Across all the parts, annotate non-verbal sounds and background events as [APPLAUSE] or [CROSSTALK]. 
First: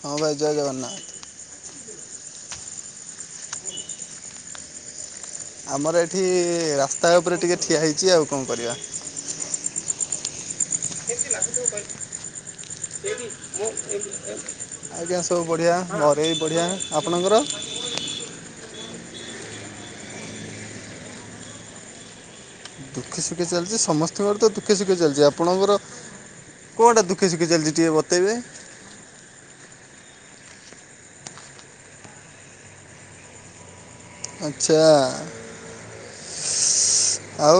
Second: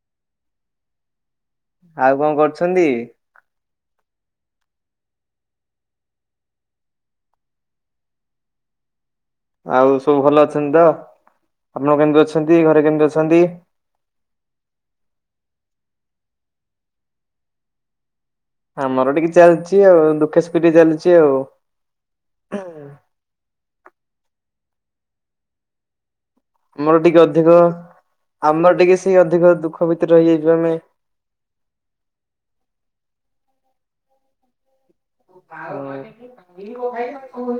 ହଁ ଭାଇ ଜୟ ଜଗନ୍ନାଥ। ଆଉ କଣ କରୁଛନ୍ତି? ଆମର ଏଠି ରାସ୍ତା ଉପରେ ଟିକେ ଠିଆ ହେଇଛି। ଆଉ କଣ କରିବା, ଆଉ ସବୁ ଭଲ ଅଛନ୍ତି ତ ଆପଣ କେମିତି ଅଛନ୍ତି ଘରେ କେମିତି ଅଛନ୍ତି। ଆଜ୍ଞା ସବୁ ବଢିଆ ଘରେ ବି ବଢିଆ ଆପଣଙ୍କର। ଆମର ଟିକେ ଚାଲିଛି ଆଉ ଦୁଃଖେ ସୁଖେ ଟିକେ ଚାଲିଛି ଆଉ। ଦୁଃଖେ ସୁଖେ ଚାଲିଛି। ସମସ୍ତଙ୍କର ତ ଦୁଃଖେସୁଖେ ଚାଲିଛି ଆପଣଙ୍କର। ଆମର କଣଟା ଟିକେ ଦୁଃଖେ ସୁଖେ ଅଧିକ। ଚାଲିଛି ଟିକେ ବତେଇବେ? ଆମର ଟିକେ ସେଇ ଅଧିକ ଦୁଃଖ ଭିତରେ ରହିଯାଇଛୁ ଆମେ। ଆଚ୍ଛା। ଆଉ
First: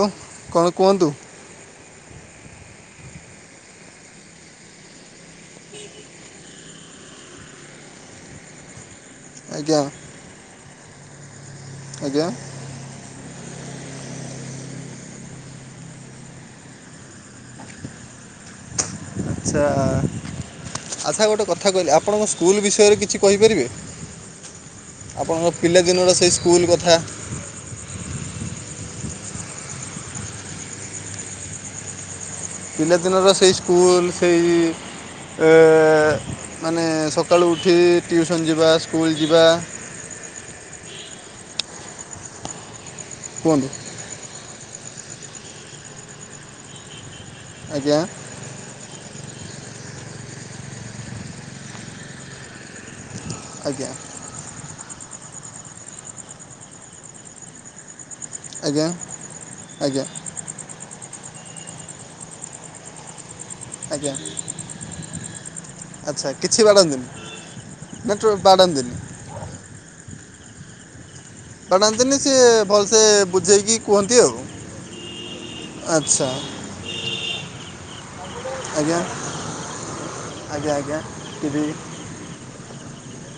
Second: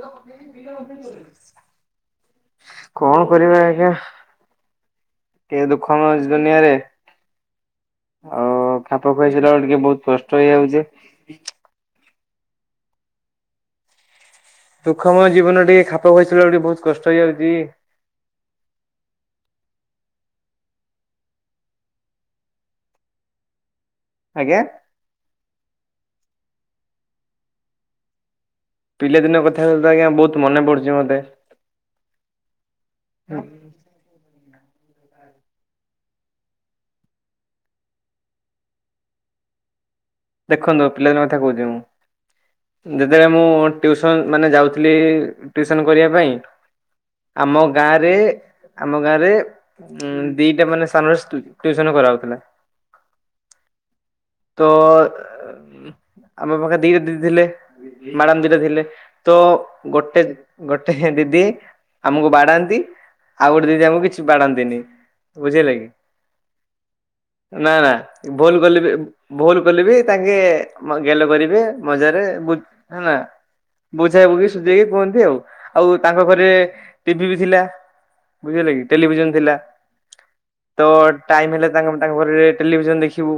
କଣ କୁହନ୍ତୁ କଣ କରିବା ଆଜ୍ଞା। ଏ ଦୁଃଖ ମୟ ଦୁନିଆରେ। ଆଉ ଖାପ [UNINTELLIGIBLE] ବେଳେ ଆଜ୍ଞା ଟିକେ ବହୁତ କଷ୍ଟ ହେଇଯାଉଛି। ଆଜ୍ଞା। ଦୁଖମୟ ଜୀବନରେ ଟିକେ ଖାପ ଖୁଆଇ ଚଳିବାକୁ ଟିକେ ବହୁତ କଷ୍ଟ ହେଇଯାଉଛି। ଆଚ୍ଛା। ଆଚ୍ଛା ଗୋଟେ କଥା କହିଲେ ଆପଣଙ୍କ ସ୍କୁଲ ବିଷୟରେ କିଛି କହିପାରିବେ। ଆଜ୍ଞା। ଆପଣଙ୍କ ପିଲାଦିନର ସେଇ ସ୍କୁଲ କଥା। ପିଲାଦିନ କଥା [UNINTELLIGIBLE] ଆଜ୍ଞା ବହୁ ମନ ପୁଡୁଛି ମତେ। ପିଲା ଦିନର ସେଇ ସ୍କୁଲ ସେଇ ଏ ମାନେ ସକାଳୁ ଉଠି ଟିଉସନ୍ ଯିବା ସ୍କୁଲ୍ ଯିବା। ଦେଖନ୍ତୁ ପିଲାଦିନ କଥା କହୁଛି ମୁଁ। ଯେତେବେଳେ ମୁଁ କୁହନ୍ତୁ ଟିଉସ ତ ମାନେ ଯାଉଥିଲି ଟିଉସନ କରିବା ପାଇଁ। ଆମ ଆଜ୍ଞା ଗାଁରେ ଆମ ଗାଁରେ ଉମ୍ ଦିଟା ମାନେ ସ୍ଥାନରେ ଟ୍ୟୁସନ କରା ହଉଥିଲା। ଆଜ୍ଞା। ତ ଆମ ପାଖରେ ଦିଟା ଦିଦି ଥିଲେ। ମ୍ୟାଡ଼ାମ ଦି ଟା ଥିଲେ ଆଜ୍ଞା ତ ଆଜ୍ଞା ଗୋଟେ ଗୋଟେ ହେ ଦିଦି ଆମକୁ ବାଡାନ୍ତି। ଆଉ ଗୋଟେ ଦିଦି ଆମକୁ ଆଜ୍ଞା କିଛି ବାଡାନ୍ତିନି। ବୁଝିହେଲା କିି। ଆଚ୍ଛା କିଛି ବାଡ଼ାନ୍ତିନି ନା ନା ଭୁଲ କଲେ ବି ଭୁଲ କଲେ ବି ତାଙ୍କେ ମ ଗେଲ କରି ବାଡ଼ାନ୍ତିନି ମଜାରେ ସିଏ ବୁ ନା ଭଲସେ ନା ବୁଝେଇକି କୁହନ୍ତି ବୁଝାଇ ଆଉ ବୁଝେଇ ସୁଝେଇକି କୁହନ୍ତି ଆଉ। ଆଉ ତାଙ୍କ ଆଚ୍ଛା ଘରେ ଟିଭି ବି ଥିଲା। ବୁଝିହେଲା କି ଆଜ୍ଞା ଟେଲିଭିଜନ ଥିଲା ଆଜ୍ଞା ତ ଆଜ୍ଞା ଟାଇମ ଟିଭି ହେଲେ ତାଙ୍କ ତାଙ୍କ ଘରେ ଯାଇ ଟେଲିଭିଜନ ଦେଖିବୁ।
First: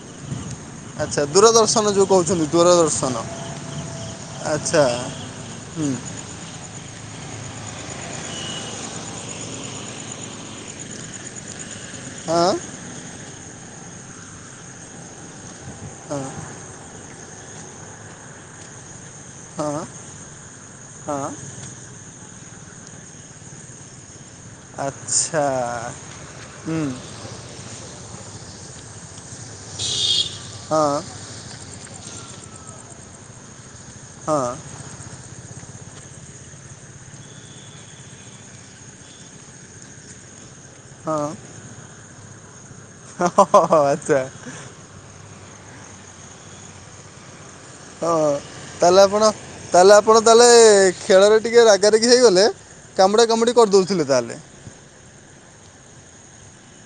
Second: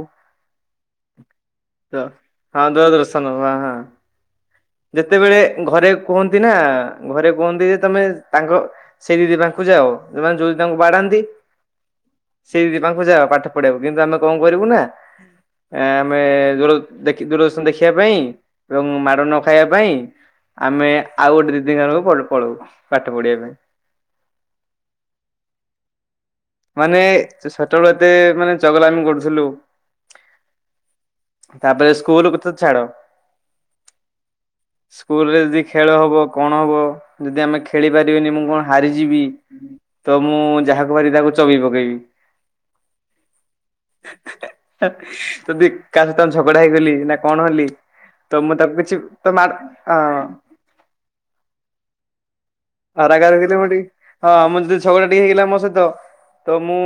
ଆଚ୍ଛା। ଦୂରଦର୍ଶନ ତ ଯେଉଁ କହୁଛନ୍ତି ହଁ ଦୂରଦର୍ଶନ ହ ହଁ ଆଚ୍ଛା ଯେତେବେଳେ ହୁଁ ଘରେ କୁହ ନ୍ତି ନା ଘରେ କୁହନ୍ତି ଯେ ତମେ ତାଙ୍କ ସେଇ ଦିଦି ପାଖକୁ ଯାଅ ସେମାନେ ଯୋଉ ଦିଦି ତମକୁ ବାଡାନ୍ତି? ହଁ [UNINTELLIGIBLE] ହଁ ହଁ [UNINTELLIGIBLE] ଆମେ ହଁ ଆଉ ଗୋଟେ ଦିଦିଙ୍କ ପାଖକୁ ପଳଉ ପାଠ ପଢିବା ପାଇଁ। ଆଚ୍ଛା। ହୁଁ ମାନେ ସେତେବେଳେ ଏତେ ମାନେ ଚଗଲାମି କରୁଥିଲୁ। ହଁ। ତାପରେ ସ୍କୁଲ କଥା ଛାଡ। ହଁ। ସ୍କୁଲରେ ଯଦି ଖେଳ ହବ କଣ ହବ ଯଦି ଆମେ ଖେଳି ପାରିବିନି ମୁଁ କଣ ହାରିଯିବି। ତ ମୁଁ ଯାହାକୁ ପାରିବି ତାକୁ ଚୋବେଇ ପକେଇବି। ହଁ ହୋ ହୋ ଆଚ୍ଛା। ଯଦି କାହା ସହିତ ଝଗଡା ହେଇଗଲି ନା କଣ ହେଲି। ହଁ ତ ମୁଁ ତାକୁ କିଛି ତାହେଲେ ଆପଣ ତ ମା ତାହେଲେ ଆପଣ ତାହେଲେ ଖେଳରେ ଟିକେ ରାଗାରାଗି ହେଇଗଲେ କାମୁଡ଼ା କାମୁଡି କରିଦେଉଥିଲେ ତାହେଲେ। ଝଗଡ଼ା ଟିକେ ହେଇଗଲା ମୋ ସହିତ। ତ ମୁଁ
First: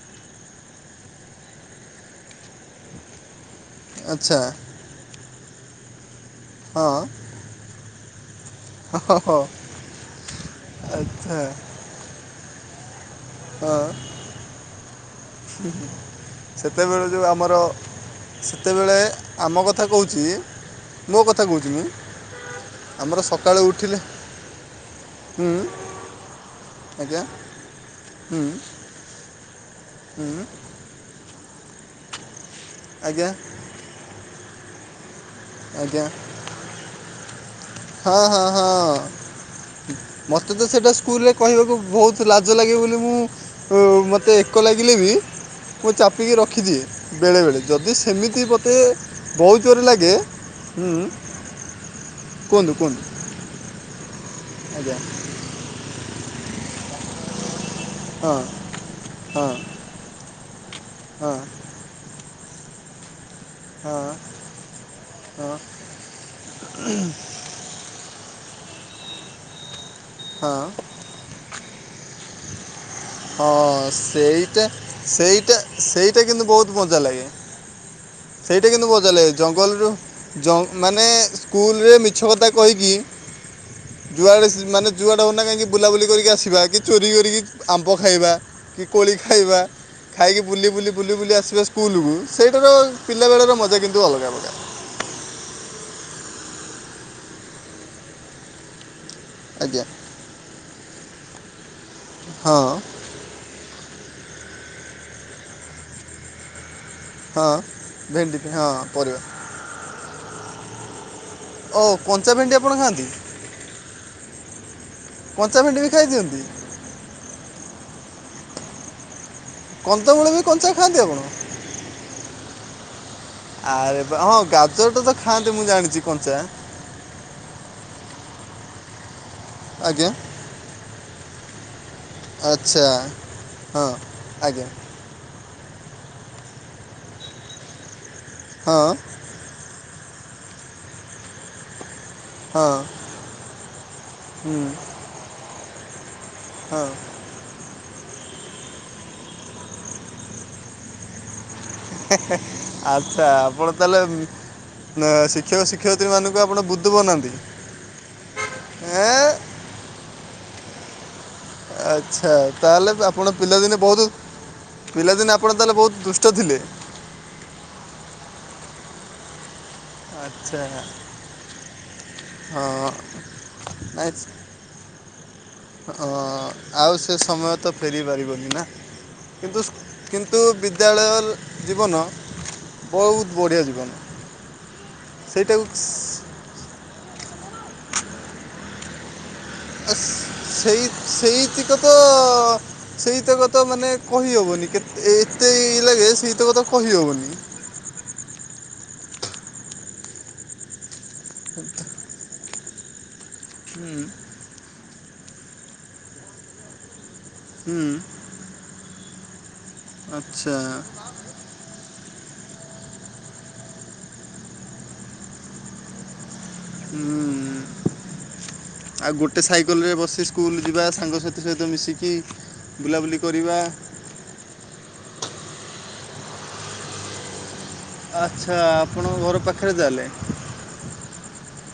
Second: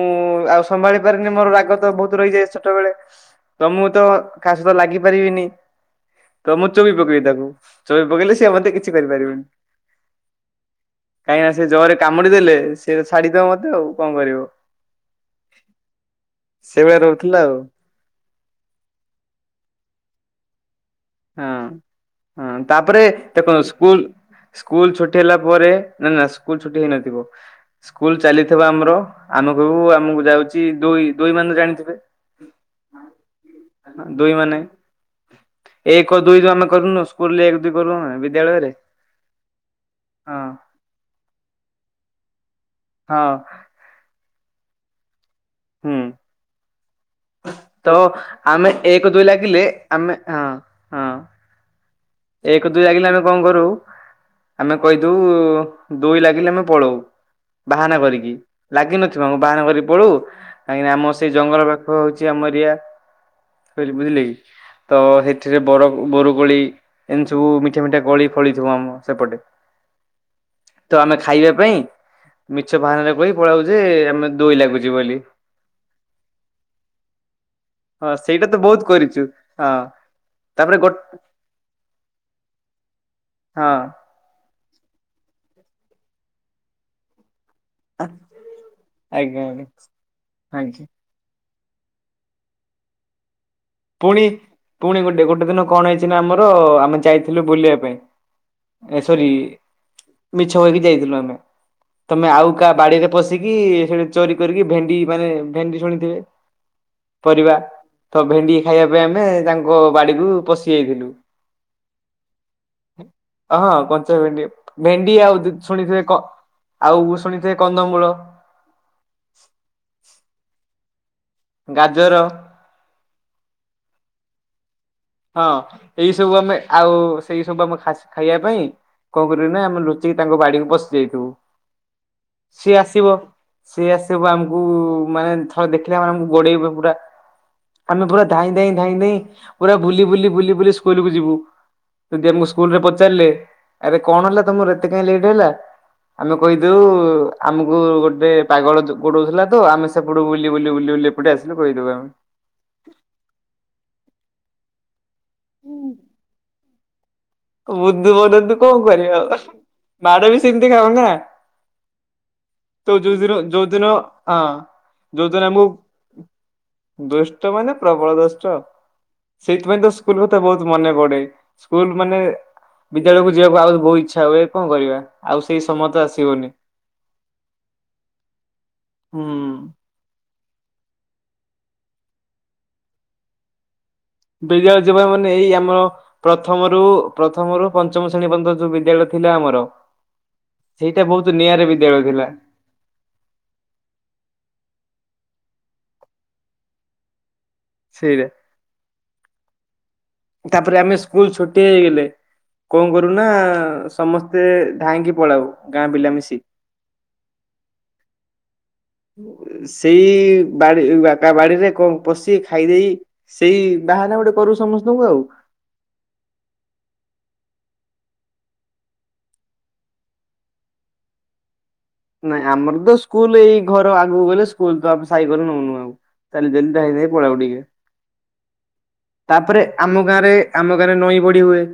ଆଉ ସମ୍ଭାଳି ପାରିନି ମୋର ରାଗ ତ ବହୁତ୍ ରହିଯାଏ ଛୋଟବେଳେ। ତ ମୁଁ ତ ଆଚ୍ଛା କାହା ସହିତ ଲାଗି ପାରିବିନି ତ ମୁଁ ହଁ ଚୋବେଇ ପକେଇବି ତାକୁ। ଚୋବେଇ ପକେଇଲେ ସିଏ ମୋତେ ଆଉ କିଛି ହଁ ହଁ କରିପାରିବନି। ଆଚ୍ଛା କାହିଁକି ନା ସେ ଜୋରରେ କାମୁଡି ଦେଲେ ସେ ଛାଡିଦବ ହଁ ମତେ ଆଉ କଣ କରିବ। [INAUDIBLE] ସେଇଭଳିଆ ସେତେବେଳେ ଯୋଉ ରହୁଥିଲା ଆଉ ଆମର ସେତେବେଳେ ଆମ କଥା କହୁଛି। ମୋ କଥା ହଁ କହୁଛି ମୁଁ ହଁ ତାପରେ ଆମର ସକାଳୁ ଦେଖନ୍ତୁ ଉଠିଲେ ସ୍କୁଲ ସ୍କୁଲ ଛୁଟି ହେଲା ହୁଁ ପରେ ନା ନା ସ୍କୁଲ ଛୁଟି ଆଜ୍ଞା ହେଇନଥିବ। ସ୍କୁଲ ହୁଁ ଚାଲିଥିବ ଆମର ଆମେକହିବୁ ଆମକୁ ହୁଁ ଯାଉଛି ଦୁଇ ଦୁଇ ମାନେ ଜାଣିଥିବେ? ଆଜ୍ଞା। ଦୁଇ ମାନେ। ଆଜ୍ଞା ଏକ ଦୁଇ ଯୋଉ ଆମେ କରୁନୁ ସ୍କୁଲରେ ଏକ ଦୁଇ କରୁ। ଆମେ ହଁ ହଁ ବିଦ୍ୟାଳୟରେ ହଁ ହଁ ମତେ ତ ସେଟା ସ୍କୁଲରେ କହିବାକୁ ବହୁତ ଲାଜ ଲାଗେ ବୋଲି ହଁ। ମୁଁ ମୋତେ ଏକ ଲାଗିଲେ ବି ମୁଁ ହୁଁ ଚାପିକି ରଖିଦିଏ ବେଳେବେଳେ। ତ ଯଦି ସେମିତି ଆମେ ମୋତେ ଏକ ଦୁଇ ଲାଗିଲେ ବହେ ଜୋରରେ ଲାଗେ ଆମେ ହଁ ହୁଁ। ହଁ ଏକ କୁହନ୍ତୁ ଦୁଇ କୁହନ୍ତୁ ଲାଗିଲେ ଆମେ କଣ କରୁ ଆମେ ଆଜ୍ଞା କହିଦୋଉ ଦୁଇ ଲାଗିଲେ ଆମେ ପଳଉ ବାହାନା କରିକି ହଁ ଲାଗିିନଥିବ ଆମକୁ ହଁ ବାହାନା କରିକି ପଳଉ। କାହିଁକିନା ଆମ ହଁ ସେଇ ଜଙ୍ଗଲ ପାଖ ହଉଛି ଆମ ଏରିଆ ହଁ ବୁଝିଲେ କି। ତ ହଁ ହେଠିରେ ବର ବରକୋଳି ଏମିତି ସବୁ ମିଠା ମିଠା କୋଳି ଫଳି ଥିବ ଆମ ସେପଟେ। ହଁ ତ ଆମେ ଖାଇବା ପାଇଁ ମିଛ ବାହାନାରେ କହିକି ପଳାଉ। ଯେ ହଁ ଆମେ ଦୋଇ ସେଇଟା ଲାଗୁଛି ବୋଲି। ସେଇଟା ସେଇଟା କିନ୍ତୁ ବହୁତ୍ ମଜା ଲାଗେ। ହଁ ତ ସେଇଟା ବହୁତ କିନ୍ତୁ ମଜା କରିଛୁ ଲାଗେ ହଁ ଜଙ୍ଗଲରୁ ତାପରେ ଜଙ୍ଗ ଗୋ ମାନେ ସ୍କୁଲରେ ମି ମିଛ କଥା କହିକି ହଁ। ଯୁଆଡ଼େ ମାନେ ଯୁଆଡ଼େ ହୋଉନା କାହିଁକି ବୁଲାବୁଲି କରିକି ଆସିବା କି ଚୋରି କରିକି ଆମ୍ବ ଖାଇବା କି କୋଳି ଆଜ୍ଞା ଖାଇବା ଆଜ୍ଞା ଖାଇକି ବୁଲି ଆଜ୍ଞା। ବୁଲି ବୁଲି ବୁଲି ଆସିବା ସ୍କୁଲକୁୁ ସେଇଟାର ପିଲାବେଳର ମଜା କି ପୁଣି ପୁଣି ଗୋଟେ ଗୋଟେ ଦିନ କଣ ହେଇଛି ନା ଆମର ଆମେ ଯାଇଥିଲୁ ବୁଲିବା ପାଇଁ। ଏ ସରି ଆଜ୍ଞା ମିଛ କହିକି ଯାଇଥିଲୁ ଆମେ ତମେ ଆଉ ହଁ କାହା ବାଡିରେ ପଶିକି ସେଠି ଚୋରି କରିକି ଭେଣ୍ଡି ମାନେ ଭେଣ୍ଡି ଶୁଣିଥିବେ। ହଁ ପରିବା ତ ବି- ଭେଣ୍ଡି ହଁ ଖାଇବା ପାଇଁ ପରିବା ଆମେ ତାଙ୍କ ବାଡିକୁ ପଶି ଯାଇଥିଲୁ। ଓ କଞ୍ଚା ଭେଣ୍ଡି ଆପଣ ଖାଆନ୍ତି‌? ହଁ କଞ୍ଚା ଭେଣ୍ଡି ଭେଣ୍ଡି ଆଉ କଞ୍ଚା ଭେଣ୍ଡି ବି ଶୁଣିଥିବେ କ ଖାଇଦିଅନ୍ତି ଆଉ ଶୁଣିଥିବେ କନ୍ଦମୂଳ। କନ୍ଦମୂଳ ବି କଞ୍ଚା ଖାଆନ୍ତି ଆପଣ? ଗାଜର। ଆରେ ବାଃ ହଁ [UNINTELLIGIBLE] ତ ହଁ ଖାଆନ୍ତି ମୁଁ ଜାଣିଛି ଏଇ ସବୁ କଞ୍ଚା ଆମେ ଆଉ ସେଇ ସବୁ ଆମ ଖାସ୍ ଖାଇବା ପାଇଁ କଣ କରିବୁ ନା ଆମେ ଆଜ୍ଞା ଲୁଚିକି ତାଙ୍କ ବାଡିକୁ ପଶି ସେଇଠୁ ସିଏ ଆଚ୍ଛା ଆସିବ ହଁ ସିଏ ଆସିବାକୁ ଆମକୁ ଆଜ୍ଞା [UNINTELLIGIBLE] ଦେଖିଲେ ଆମକୁ ଗୋଡେଇବ ପୁରା ଆମେ ପୁରା ଧାଇଁ ଧାଇଁ ହଁ ଧାଇଁ ଧାଇଁ ପୁରା ବୁଲି ବୁଲି ବୁଲି ବୁଲି ସ୍କୁଲକୁୁ ଯିବୁ ଯଦି ଆମକୁ ହଁ ସ୍କୁଲରେ ପଚାରିଲେ ଆରେ କଣ ହେଲା ହୁଁ ତମର ଏତେ କାହିଁ ଲେଟ୍ ହେଲା ଆମେ କହିଦେଉ ହଁ ଆମକୁ ଗୋଟେ ପାଗଳ ଗୋଡଉଥିଲା ତ ଆମେ ସେପଟୁ ବୁଲି ବୁଲି ବୁଲି ବୁଲି ଏପଟେ ଆସିଲୁ କହିଦଉ ଆମେ। ଆଚ୍ଛା ଆପଣ ତାହେଲେ ନା ଶିକ୍ଷକ ଶିକ୍ଷୟତ୍ରୀ ମାନଙ୍କୁ ଆପଣ ବୁଧୁ ବନାନ୍ତି। ବୁଧୁ ବନନ୍ତୁ କଣ କରିବା ଏଁ? ଆଉ ମାଡ ବି ସେମିତି ଖାଉ ନା। ଆଚ୍ଛା ତ ତାହେଲେ ଯୋଉ ଦିନ ଆପଣ ଯୋଉ ପିଲାଦିନେ ଦିନ ବହୁତ ହଁ। ପିଲାଦିନେ ଯୋଉଦିନ ଆପଣ ଆମକୁ ତାହେଲେ ବହୁତ ଦୁଷ୍ଟ ଥିଲେ? ଦୁଷ୍ଟ ମାନେ ପ୍ରବଳ ଦୋଷ୍ଟ, ସେଇଥିପାଇଁ ତ ସୁ ସ୍କୁଲ କଥା ଆଚ୍ଛା ବହୁତ ମନେ ପଡେ, ସ୍କୁଲ ମାନେ ହଁ ବିଦ୍ୟାଳୟକୁ ଯିବାକୁ ଆହୁ ବହୁତ ନାଇଁ ଇଚ୍ଛା ହୁଏ କଣ କରିବା ଆଉ ସେଇ ସମୟ ତ ହଁ ଆସିବନି। ଆଉ ସେ ସମୟ ତ ଫେରି ପାରିବନି ନା, ହୁଁ କିନ୍ତୁ କିନ୍ତୁ ବିଦ୍ୟାଳୟର ଜୀବନ ବହୁତ ବଢ଼ିଆ ଜୀବନ। ବିଦ୍ୟାଳୟ ଯିବ ମାନେ ଏଇ ସେଇଟାକୁ ଆମର ପ୍ରଥମରୁ ପ୍ରଥମରୁ ପଞ୍ଚମ ଶ୍ରେଣୀ ପର୍ଯ୍ୟନ୍ତ ଯୋଉ ବିଦ୍ୟାଳୟ ଥିଲା ଆମର ସ୍- ସେଇ ସେଇଟା ବହୁତ ସେଇ ନିଆରା ତିକ ତ ବିଦ୍ୟାଳୟ ଥିଲା ସେଇ ତକ ତ ମାନେ କହି ହବନି କେତେ ଏତେ ଲାଗେ ସେଇ ତକ ତ କହିହବନି। ସେଇରେ ତାପରେ ଆମେ ସ୍କୁଲ ଛୁଟି ହେଇଗଲେ। କଣ କରୁନା ହୁଁ ସମସ୍ତେ ଧାଇଁକି ପଳାଉ ଗାଁ ପିଲା ମିଶି। ହୁଁ। ସେଇ ଆଚ୍ଛା ବା ବା କା ବାଡିରେ କଣ ପଶି ଖାଇଦେଇ ସେଇ ବାହାନା ଗୋଟେ କରୁ ସମସ୍ତଙ୍କୁ ଆଉ। ହୁଁ। ଆଉ ଗୋଟେ ସାଇକେଲରେ ବସି ସ୍କୁଲ ଯିବା, ସାଙ୍ଗସାଥି ସହିତ ମିଶିକି। ନାଇଁ ଆମର ତ ବୁଲାବୁଲି ସ୍କୁଲ ଏଇ କରିବା ଘର ଆଗକୁ ଗଲେ। ସ୍କୁଲ ତ [UNINTELLIGIBLE] ସାଇକଲ ନଉନୁ ଆଉ, ଚାଲି ଚାଲି ଧାଇଁ ଧାଇଁ ପଳେଇବୁ ଟିକେ। ଆଚ୍ଛା ଆପଣଙ୍କ ଘର ତାପରେ ଆମ ପାଖରେ [UNINTELLIGIBLE] ଗାଁରେ ଆମ ଗାଁରେ ନଈ ବଢି ହୁଏ।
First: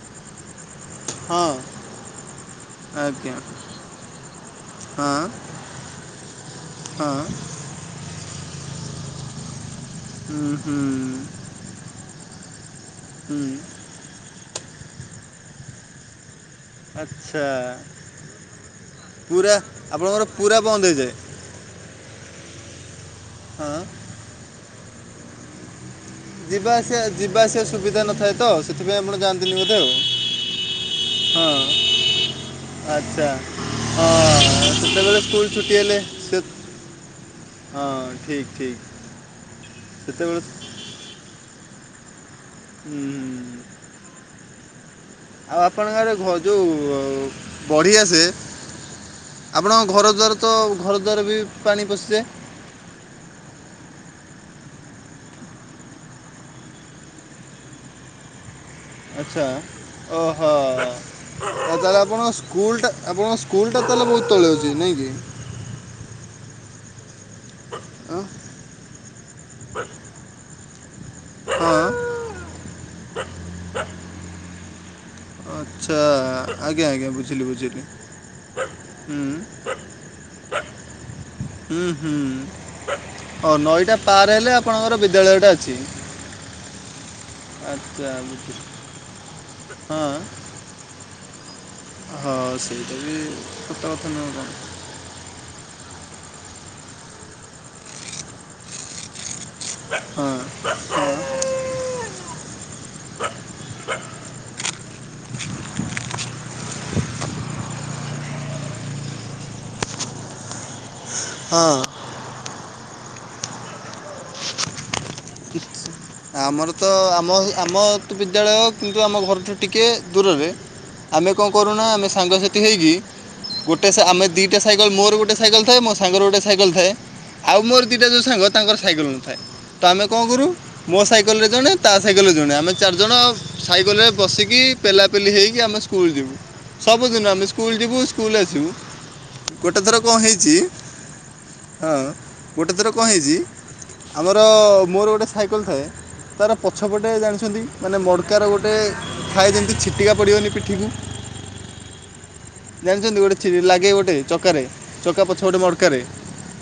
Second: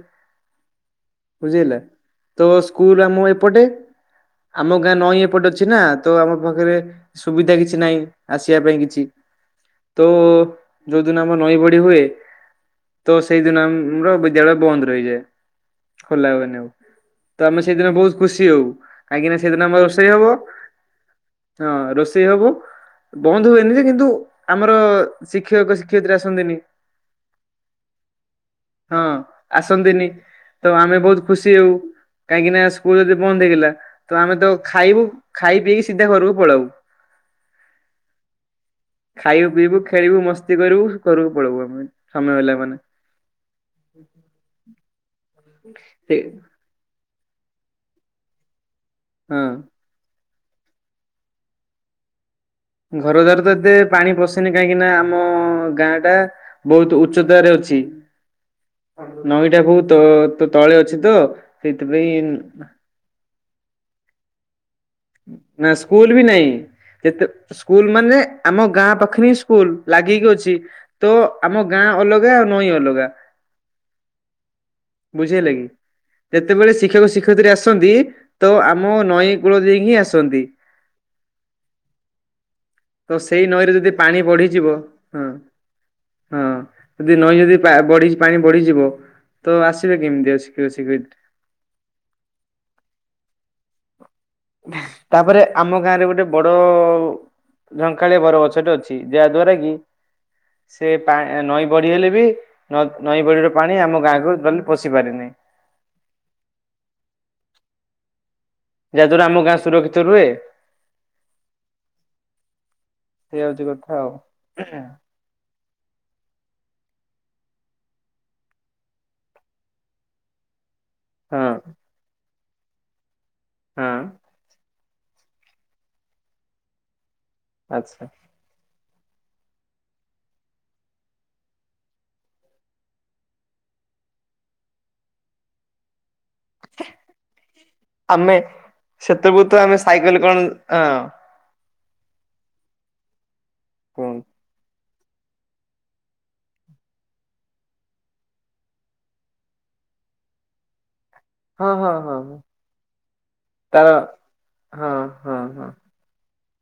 ହଁ ବୁଝି ହେଲା, ତ ସ୍କୁଲ ଆମ ଆଜ୍ଞା ଏପଟେ ଆମ ଗାଁ ହଁ ନଈଁ ଏପଟେ। ଅଛି ନା ତ ଆମ ପାଖରେ ହଁ ସୁବିଧା କିଛି ନାହିଁ ଆସିବା ପାଇଁ କିଛି। ତ ହୁଁ ହୁଁ ଯୋଉଦିନ ଆମର ନଈ ବଡି ହୁଏ। ତ ହୁଁ ସେଇଦିନ ଆମର ବିଦ୍ୟାଳୟ ବନ୍ଦ ରହିଯାଏ ଖୋଲା ହୁଏନି ଆଉ। ତ ଆଚ୍ଛା ଆମେ ସେଇଦିନ ବହୁତ ଖୁସି ହଉ କାହିଁକିନା ପୁରା ସେଦିନ ଆମର ରୋଷେଇ ହବ। ଆପଣଙ୍କର ପୁରା ବନ୍ଦ ହେଇଯାଏ ହଁ ରୋଷେଇ ହବ ବନ୍ଦ ହୁଏନି ହଁ ଯେ କିନ୍ତୁ ଆମର ଶିକ୍ଷକ ଶିକ୍ଷୟିତ୍ରୀ ଆସନ୍ତିନି ଯିବା ଆସିବା ଯିବା ଆସିବା ସୁବିଧା ନଥାଏ ତ ସେଥିପାଇଁ ହଁ ଆପଣ ଜାଣନ୍ତିନି ବୋଧେ ଆଉ। ଆସନ୍ତିନି ତ ଆମେ ବହୁତ ଖୁସି ହଁ ହଉ କାହିଁକି ନା ସ୍କୁଲ ଯଦି ଆଚ୍ଛା ବନ୍ଦ ଥିଲା ତ ଆମେ ହଁ ତ ଖାଇବୁ ସେତେବେଳେ ସ୍କୁଲ୍ ଖାଇ ଛୁଟି ପିଇକି ହେଲେ ସିଧା ଘରକୁ ସେ ପଳଉୁ। ହଁ ଠିକ୍ ଠିକ୍ ଖାଇବୁ ପିଇବୁ ଖେଳିବୁ ସେତେବେଳେ ମସ୍ତି କରିବୁ ଘରକୁୁ ପଳେଇବୁ ଆମେ ଆମ ପିଲା ମାନେ ହୁଁ ହୁଁ। ହ ଆଉ ଆପଣଙ୍କଘରେ ଘ ଯୋଉ--ବଢି ଆସେ। ହଁ ଆପଣଙ୍କ ଘର ଦ୍ଵାର ତ ଘର ଦ୍ୱାର ବି ପାଣି ପଶିଯାଏ? ଘର ଦ୍ୱାର ତ ଏତେ ପାଣି ପସେନି କାହିଁକି ନା ଆମ ଗାଁ ଟା ବହୁତୁ ଉଚ୍ଚତାରେ ଅଛି। ଆଚ୍ଛା ନଈଟା ବହୁ ତ ତ ଓହୋ ତଳେ ଅଛି ତ। ଆଉ ତାହେଲେ ସେଇଥିପାଇଁ ଆପଣଙ୍କ ସ୍କୁଲଟା ଆପଣଙ୍କ ସ୍କୁଲ୍ ଟା ତା ହେଲେ ବହୁତ ତଳେ ଅଛି ନାଇଁକି? ନା ସ୍କୁଲୁ ବି ନାଇଁ। ଯେତେ। ସ୍କୁଲୁ ମାନେ ଆଁ ଆମ ଗାଁ ପାଖରେ ହିଁ ସ୍କୁଲୁ ଲାଗିକି ଅଛି। ତ ଆମ ହଁ ଗାଁ ଅଲଗା ଆଉ ନଈଁ ଅଲଗା। [UNINTELLIGIBLE] ବୁଝି ହେଲା କି। ଆଚ୍ଛା ଯେତେବେଳେ ଆଜ୍ଞା ଆଜ୍ଞା ଶିକ୍ଷକ ବୁଝିଲି ଶିକ୍ଷୟତ୍ରୀ ବୁଝିଲି ଆସନ୍ତି ତ ଆମ ହୁଁ ନଈ କୂଳ ଦେଇକି ଆସନ୍ତି। [UNINTELLIGIBLE] ହୁଁ ହୁଁ। ତ ସେଇ ହ ନଈରେ ଯଦି ନଈଟା ପାଣି ପାର ହେଲେ ବଢିଯିବ ଆପଣଙ୍କର ହଁ ବିଦ୍ୟାଳୟ ଟା ଅଛି। ହଁ। ଯଦି ନଈ ଯଦି ପା ଆଚ୍ଛା ବଢି ପାଣି ବୁଝିଲି ବଢିଯିବ। ତ ହଁ ଆସିବେ କେମିତି ଆସି ପିଉସୀ କହିଦେ। ହଁ ସେଇଟା ବି ସତ କଥା ନୁହଁ ଆଉ କଣ। ତାପରେ ଆମ ଗାଁ ରେ ଗୋଟେ ବଡ ଝଙ୍କାଳିଆ ବର ଗଛ ଟେ ଅଛି। ଯାହା ଦ୍ଵାରା କି। ହଁ ସେ ପା ନଈ ବଢି ହେଲେ ବି ନ ନଈ ବଡ଼ିର ପାଣି ଆମ ଗାଁକୁ ଟୋଟାଲୀ ପଶି ପାରିନି। ଯାହାଦ୍ଵାରା ଆମ ଗାଁ ସୁରକ୍ଷିତ ରୁହେ। ହଁ। ଏହାହଉଛି କଥା ଆଉ। [UNINTELLIGIBLE] ଆମର ତ ଆମ ଆମ ତ ବିଦ୍ୟାଳୟ କିନ୍ତୁ ଆମ ଘରଠୁ ଟିକିଏ ଦୂରରେ। ଆମେ କ ହଁ କରୁନା ଆମେ ସାଙ୍ଗସାଥି ହେଇକି। ଗୋଟେ ହଁ ସେ ଆମେ ଦିଟା ସାଇକଲ ମୋର ଗୋଟେ ସାଇକଲ ଥାଏ ମୋ ସାଙ୍ଗର ଗୋଟେ ସାଇକେଲ ଥାଏ। ଆଉ ମୋର ଆଚ୍ଛା। ଦିଟା ଯୋଉ ସାଙ୍ଗ ତାଙ୍କର ସାଇକେଲ ନଥାଏ। ତ ଆମେ କ କରୁ ମୋ ସାଇକେଲରେ ଜଣେ ତା ସାଇକେଲରେ ଜଣେ ଆମେ ଚାରିଜଣ ସାଇକେଲ ରେ ବସିକି ପେଲାପେଲି ହେଇକି ଆମେ ସ୍କୁଲୁ ଯିବୁ। ସବୁଦିନ ଆମେ ସ୍କୁଲୁ ଯିବୁ ସ୍କୁଲୁ ଆମେ ଆସିବୁ। ସେତେବେଳୁ ତ ଆମେ ଗୋଟେ ଥର କ ସାଇକେଲ କଣ ହେଇଛି ହଁ ହଁ। ଗୋଟେ ଥର କ ହେଇଛି କୁହନ୍ତୁ। ଆମର ମୋର ଗୋଟେ ସାଇକେଲ ଥାଏ ତାର ପଛପଟେ ଜାଣିଛନ୍ତି ମାନେ ମଡ଼କାର ଗୋଟେ ଥାଏ ଯେମିତି ଛିଟିକା ପଡ଼ିବନି ପିଠିକୁ ହଁ ହଁ ହଁ। ଜାଣିଛନ୍ତି ଗୋଟେ ଚିରି ତାର ଲାଗେ ଗୋଟେ ଚକାରେ ହଁ ଚକା ହଁ ପଛ ପଟେ ହଁ ମଡକାରେ।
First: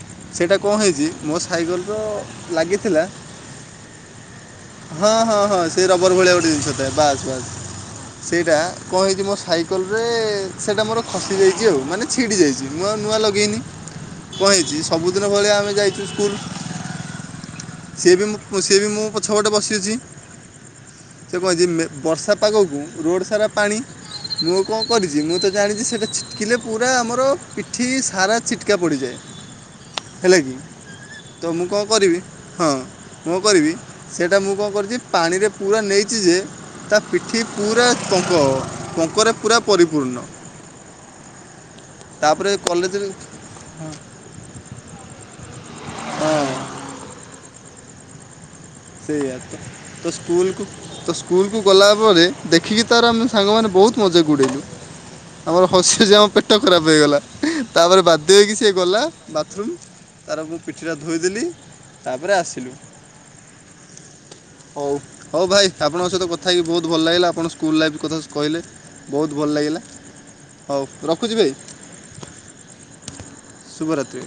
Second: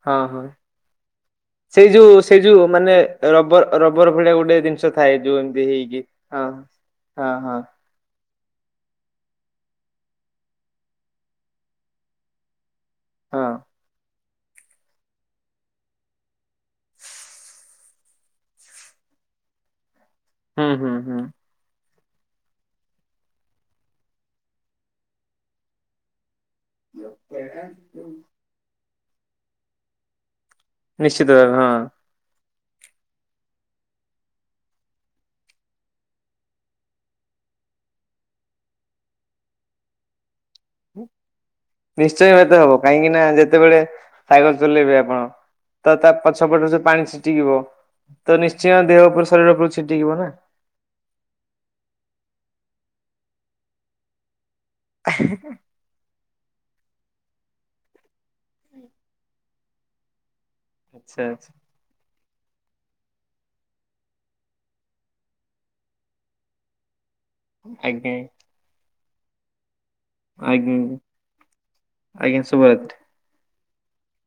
ହଁ ହଁ। ସେଇଟା କ ହେଇଛି ମୋ ସେଇ ସାଇକଲର ଯୋଉ ସେଇ ଯୋଉ ମାନେ ଲାଗିଥିଲା। ରବର ରବର ଭଳିଆ ଗୋଟେ ଦି ହଁ ହଁ ହଁ ସେଇ ରବର ଭଳିଆ ଗୋଟେ ଜିନିଷ ଥାଏ ବାସ୍ ହଁ ବାସ୍। ହଁ ସେଇଟା କ ହେଇଛି ମୋ ସାଇକଲରେ ସେଇଟା ମୋର ଖସିଯାଇଛି ଆଉ ମାନେ ଛିଡ଼ି ଯାଇଛି। ନୂଆ ନୂଆ ହଁ ଲଗେଇନି। କ ହେଇଛି ସବୁଦିନ ଭଳିଆ ଆମେ ଯାଇଛୁ ସ୍କୁଲୁ। ସିଏ ବି ମୁଁ ସିଏ ବି ମୁଁ ପଛପଟେ ବସିଛି। ହୁଁ ହୁଁ। ସିଏ କହିଛି ମେ ବର୍ଷା ପାଗକୁ ରୋଡ଼ ସାରା ପାଣି। ମୁଁ କଁ କରିଚି? ମୁଁ ତ ଜାଣିଚି ସେ ଦେକ୍ଛ୍। କିଲେ ପୁରା ଆମର ପିଠି ସାରା ଛିଟ୍କା ପଡ଼ିଯାଏ, ହେଲା କି? ନିଶ୍ଚିତ ତ, ଭାବେ ମୁଁ ହଁ। କଁ କରିବି? ହଁ। ମୁଁ କରିବି, ସେଇଟା ମୁଁ କଣ କରିଚି! ପାଣିରେ ପୁରା ନେଇଚି ଯେ ତା ପିଠି ପୁରା ପଙ୍କ! ପଙ୍କରେ ପୁରା ପରିପୂର୍ଣ୍ଣ। ନିଶ୍ଚୟ ତାପରେ ଏତେ ହବ। କଲେଜରେ କାହିଁକି ନା, ଯେତେବେଳେ ସାଇକେଲ ଚଲେଇବେ ଆପଣ। ତ ତା' ହଁ ପଛପଟରୁ ଯୋଉ ପାଣି ଛିଟିକିବ ତ, ନିଶ୍ଚୟ ଦେହ ଉପରୁ ସେଇଆ ଶରୀର ତ- ଉପରୁ ତ ଛିଟିକିବ ନା! ସ୍କୁଲକୁ ତ ସ୍କୁଲକୁ ଗଲା ପରେ ଦେଖିକି ତାର, ଆମେ ସାଙ୍ଗମାନେ ବହୁତ ମଜାକ୍ ଉଡ଼େଇଲୁ। ଆମର ହସି ହସି ଆମ ପେଟ ଖରାପ ହେଇଗଲା। ତା'ପରେ ବାଧ୍ୟ ହେଇକି ସେ ଗଲା ବାଥ୍ ରୁମ୍ ତାର ମୁଁ ପିଠିଟା ଆଚ୍ଛା ଆଚ୍ଛା ଧୋଇଦେଲି, ତାପରେ ଆସିଲୁ। ହଉ, ହଉ ଭାଇ ଆପଣଙ୍କ ସହିତ କଥା ହେଇକି ବହୁତ୍ ଭଲ ଲାଗିଲା। ଆପଣ ସ୍କୁଲ୍ ଲାଇଫ୍ ଆଜ୍ଞା କଥା କହିଲେ। ବହୁତ୍ ଭଲ ଲାଗିଲା। ଆଜ୍ଞା ଜ୍ଞା ହଉ ଜ୍ଞା, ରଖୁଛି ଭାଇ ଆଜ୍ଞା ଶୁଭରାତ୍। ଶୁଭରାତ୍ରୀ।